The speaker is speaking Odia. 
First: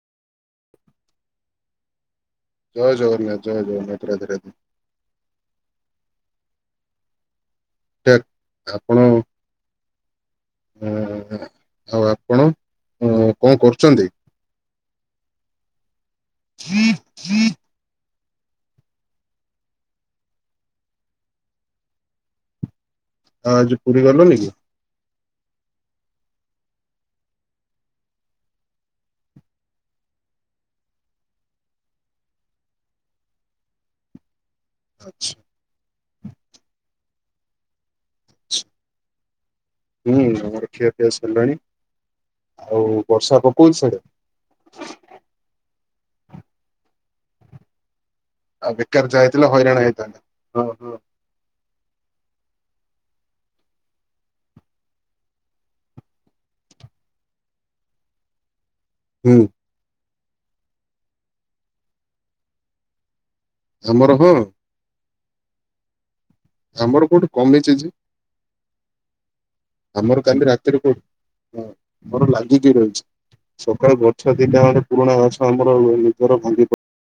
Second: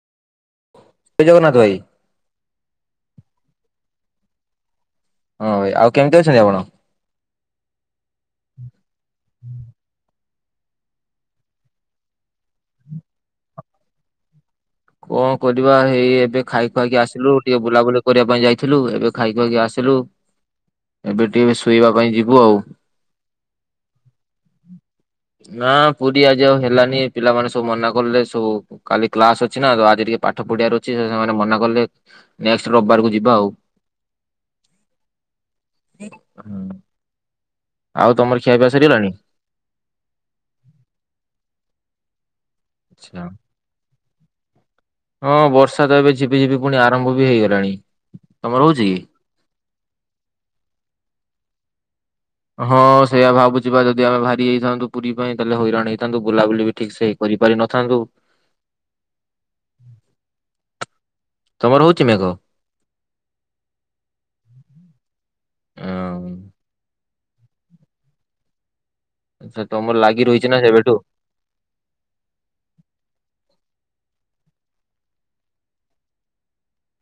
ଜଗନ୍ନାଥ ଭାଇ। ଜୟ ଜଗନ୍ନାଥ ଜୟ ଜଗନ୍ନାଥ ରାଧେ ରାଧେ। ହଁ ଭାଇ ଆଉ କେମିତି ଅଛନ୍ତି ଆପଣ? ସେଠ୍ ଆପଣଙ୍କ ଏଁ ହଁ ଆଉ ଆପଣ ଏଁ କଣ କରୁଛନ୍ତି? କଣ କରିବା ହେଇ ଏବେ ଖାଇ ଖୁଆଇକି ଆସିଲୁ ଟିକେ ବୁଲାବୁଲି କରିବା ପାଇଁ ଯାଇଥିଲୁ ଏବେ ଖାଇକି ଖାଇକି ଆସିଲୁ। ଏବେ ଟିକେ ଶୋଇବା ପାଇଁ ଯିବୁ ଆଉ। ହଁ ଆଜି ପୁରୀ ଗଲନି କି? ନା ପୁରୀ ଆଜି ଆଉ ହେଲାନି ପିଲାମାନେ ସବୁ ମନା କଲେ ସବୁ କାଲି କ୍ଲାସ୍ ଅଛି। ଅଛି ନା ତ ଆଜି ଟିକେ ପାଠ ପଢିବାର ଅଛି ସେମାନେ ମନା କଲେ ନେକ୍ସଟ ରବିବାର କ ଯିବା ଆଉ। ଆଛା ହୁଁ। ଆଉ ତମର ଖିଆପିଆ ସରିଗଲାଣି? ହୁଁ ଆମର ଖିଆପିଆ ସରିଲାଣି ଆଉ ବର୍ଷା ପକଉଛି ସିଆଡେ? ହଁ ବର୍ଷା ତ ଏବେ ଝିପି ଝିପି ପୁଣି ଆରମ୍ଭ ବି ହୋଇଗଲାଣି। ଆଉ ବେକାର ଯାଇଥିଲେ ହଇରାଣ ହୋଇ ଥାନ୍ତ ହଁ ହଁ ହଁ ସେୟା ଭାବୁଛିିବା ଯଦି ଆମେ ଭାରି ଯାଇଥାନ୍ତୁ ପୁରୀ ପାଇଁ ତାହେଲେ ହଇରାଣ ହେଇଥାନ୍ତୁ ବୁଲାବୁଲି ବି ଠିକ ସେ ହେଇ କରିପାରିନଥାନ୍ତୁ। ହୁଁ ତମର ହଉଛି ମେଘ? ଆମର ହଁ। ହଁ ଆମର କୋଉଠି କମିଛି ଯେ? ଆଛା ତମର ଆମର ଲାଗି କାଲି ରହିଛି ନା ରାତିରେ ସେବେଠୁ। କୋଉଠି ହଁ ମୋର ଲାଗି କିି ରହୁଛି ସକାଳୁ ଗଛ ଦିଟା ଖଣ୍ଡେ ପୁରୁଣା ଗଛ ଆମର ନିଜର ଭାଙ୍ଗି ପଡି -